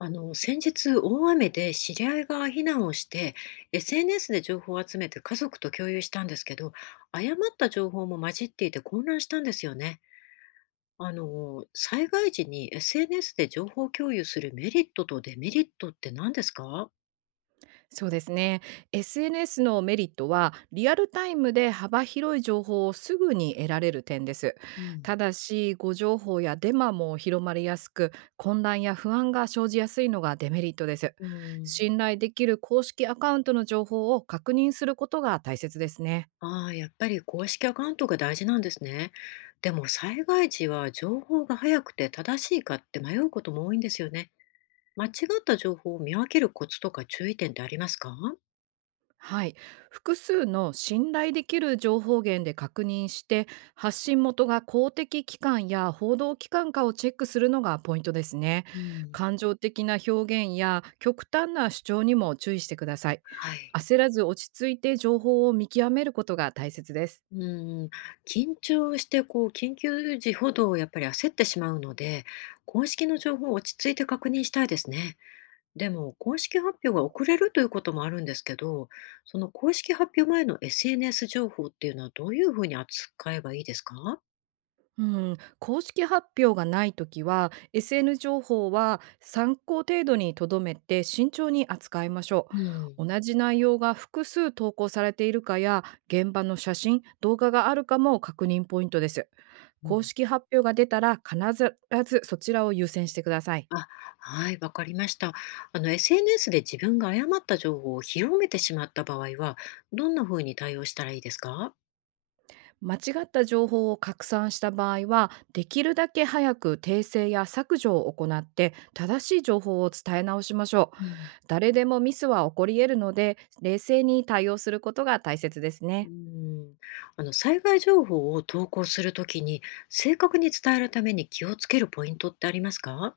先日、大雨で知り合いが避難をして、SNS で情報を集めて家族と共有したんですけど、誤った情報も混じっていて混乱したんですよね。災害時に SNS で情報共有するメリットとデメリットって何ですか？そうですね。SNS のメリットは、リアルタイムで幅広い情報をすぐに得られる点です。うん、ただし、誤情報やデマも広まりやすく、混乱や不安が生じやすいのがデメリットです。うん。信頼できる公式アカウントの情報を確認することが大切ですね。ああ、やっぱり公式アカウントが大事なんですね。でも災害時は情報が早くて正しいかって迷うことも多いんですよね。間違った情報を見分けるコツとか注意点ってありますか？はい、複数の信頼できる情報源で確認して、発信元が公的機関や報道機関かをチェックするのがポイントですね。うん、感情的な表現や極端な主張にも注意してください。はい。焦らず落ち着いて情報を見極めることが大切です。うん、緊張してこう緊急時ほどやっぱり焦ってしまうので、公式の情報を落ち着いて確認したいですね。でも公式発表が遅れるということもあるんですけど、その公式発表前の SNS 情報っていうのはどういうふうに扱えばいいですか？うん、公式発表がないときは SN 情報は参考程度にとどめて慎重に扱いましょうん、う。同じ内容が複数投稿されているかや、現場の写真動画があるかも確認ポイントです。う公ん。式発表が出たら、必ずそちらを優先してください。あ、はい、わかりました。SNS で自分が誤った情報を広めてしまった場合は、どんなふうに対応したらいいですか？間違った情報を拡散した場合は、できるだけ早く訂正や削除を行って、正しい情報を伝え直しましょう。うん。誰でもミスは起こり得るので、冷静に対応することが大切ですうね。ん、災害情報を投稿するときに正確に伝えるために気をつけるポイントってありますか？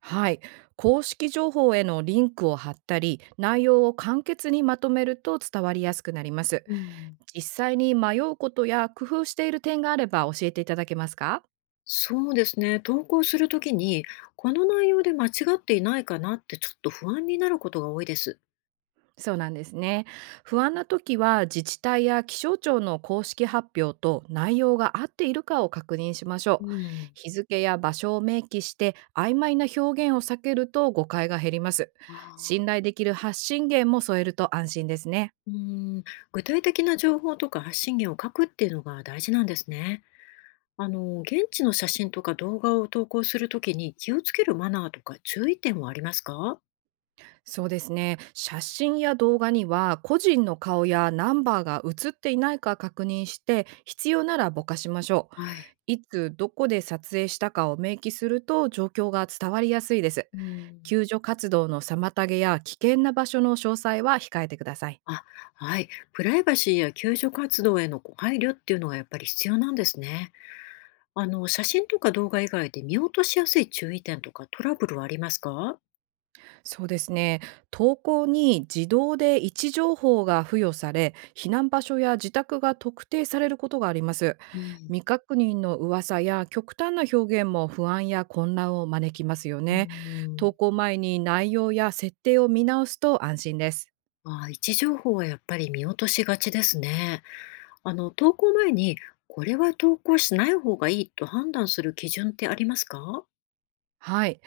はい。公式情報へのリンクを貼ったり、内容を簡潔にまとめると伝わりやすくなります。うん、実際に迷うことや工夫している点があれば、教えていただけますか？そうですね。投稿するときにこの内容で間違っていないかなってちょっと不安になることが多いです。そうなんですね。不安な時は、自治体や気象庁の公式発表と内容が合っているかを確認しましょうう。ん、日付や場所を明記して、曖昧な表現を避けると誤解が減ります。あ信あ、頼できる発信源も添えると安心ですね。うん、具体的な情報とか発信源を書くっていうのが大事なんですね。現地の写真とか動画を投稿するときに気をつけるマナーとか注意点はありますか？そうですね。写真や動画には個人の顔やナンバーが写っていないか確認して、必要ならぼかしましょう。はい。いつどこで撮影したかを明記すると、状況が伝わりやすいです。うん。救助活動の妨げや危険な場所の詳細は控えてください。あ、はい。プライバシーや救助活動へのご配慮っていうのがやっぱり必要なんですね。写真とか動画以外で見落としやすい注意点とかトラブルはありますか？そうですね。投稿に自動で位置情報が付与され、避難場所や自宅が特定されることがあります。うん、未確認の噂や極端な表現も、不安や混乱を招きますようね。ん。投稿前に内容や設定を見直すと安心です。あ、位置情報はやっぱり見落としがちですね。投稿前に、これは投稿しない方がいいと判断する基準ってありますか？はい。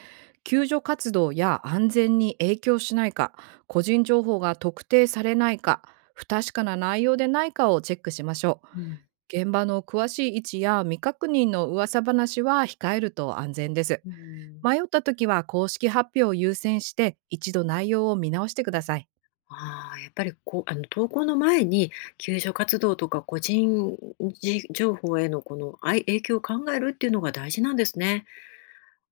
救助活動や安全に影響しないか、個人情報が特定されないか、不確かな内容でないかをチェックしましょうんう。現場の詳しい位置や未確認の噂話は控えると安全です。うん。迷った時は公式発表を優先して、一度内容を見直してください。ああ、やっぱりこう、投稿の前に、救助活動とか個人じ情報へのこの、あい影響を考えるっていうのが大事なんですね。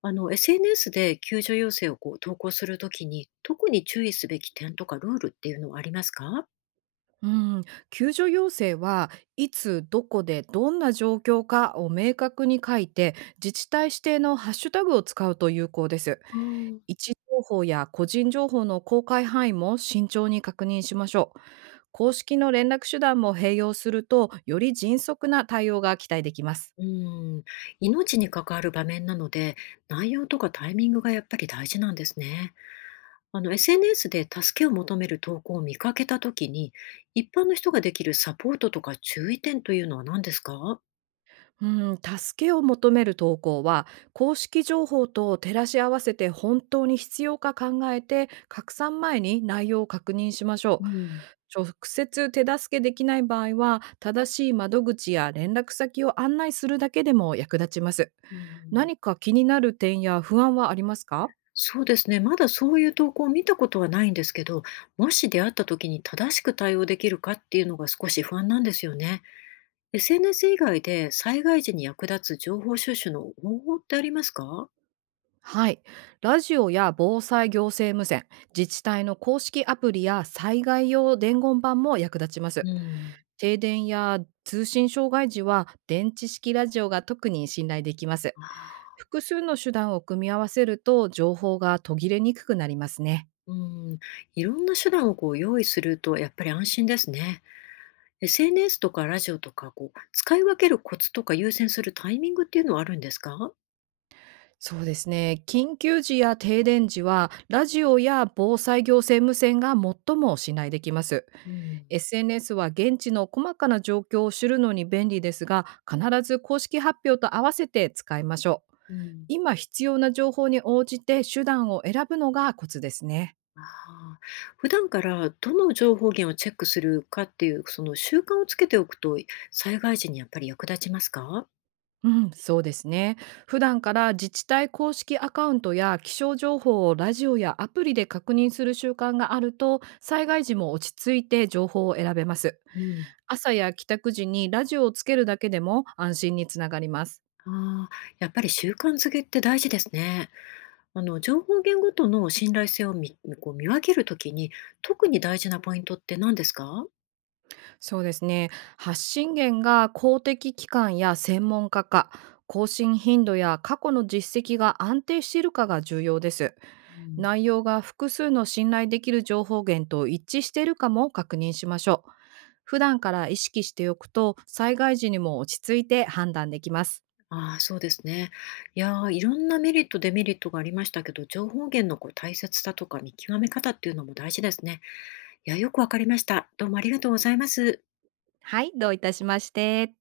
SNS で救助要請をこう投稿するときに、特に注意すべき点とかルールっていうのはありますか？うん、救助要請は、いつどこでどんな状況かを明確に書いて、自治体指定のハッシュタグを使うと有効です。あー、位置情報や個人情報の公開範囲も慎重に確認しましょう。公式の連絡手段も併用すると、より迅速な対応が期待できます。うん、命に関わる場面なので、内容とかタイミングがやっぱり大事なんですね。SNS で助けを求める投稿を見かけたときに、一般の人ができるサポートとか注意点というのは何ですか？うん、助けを求める投稿は、公式情報と照らし合わせて本当に必要か考えて、拡散前に内容を確認しましょうう。ん、直接手助けできない場合は、正しい窓口や連絡先を案内するだけでも役立ちます。うん、何か気になる点や不安はありますか？そうですね。まだそういう投稿を見たことはないんですけど、もし出会った時に正しく対応できるかっていうのが少し不安なんですよね。SNS 以外で災害時に役立つ情報収集の方法ってありますか？はい。ラジオや防災行政無線、自治体の公式アプリや災害用伝言板も役立ちます。うん。停電や通信障害時は、電池式ラジオが特に信頼できます。ああ、複数の手段を組み合わせると、情報が途切れにくくなりますね。うん、いろんな手段をこう用意するとやっぱり安心ですね。SNS とかラジオとか、こう、使い分けるコツとか優先するタイミングっていうのはあるんですか？そうですね。緊急時や停電時は、ラジオや防災行政無線が最も信頼できます。うん、SNS は現地の細かな状況を知るのに便利ですが、必ず公式発表と合わせて使いましょう。うん。今必要な情報に応じて手段を選ぶのがコツですね。ああ、普段からどの情報源をチェックするかっていう、その習慣をつけておくと、災害時にやっぱり役立ちますか？うん、そうですね。普段から自治体公式アカウントや気象情報をラジオやアプリで確認する習慣があると、災害時も落ち着いて情報を選べます。うん。朝や帰宅時にラジオをつけるだけでも安心につながります。ああ、やっぱり習慣づけって大事ですね。情報源ごとの信頼性を見こう見分けるときに、特に大事なポイントって何ですか？そうですね。発信源が公的機関や専門家か、更新頻度や過去の実績が安定しているかが重要です。うん。内容が複数の信頼できる情報源と一致しているかも確認しましょう。普段から意識しておくと、災害時にも落ち着いて判断できます。ああ、そうですね。いやー、いろんなメリット、デメリットがありましたけど、情報源のこう大切さとか見極め方っていうのも大事ですね。いや、よくわかりました。どうもありがとうございます。はい、どういたしまして。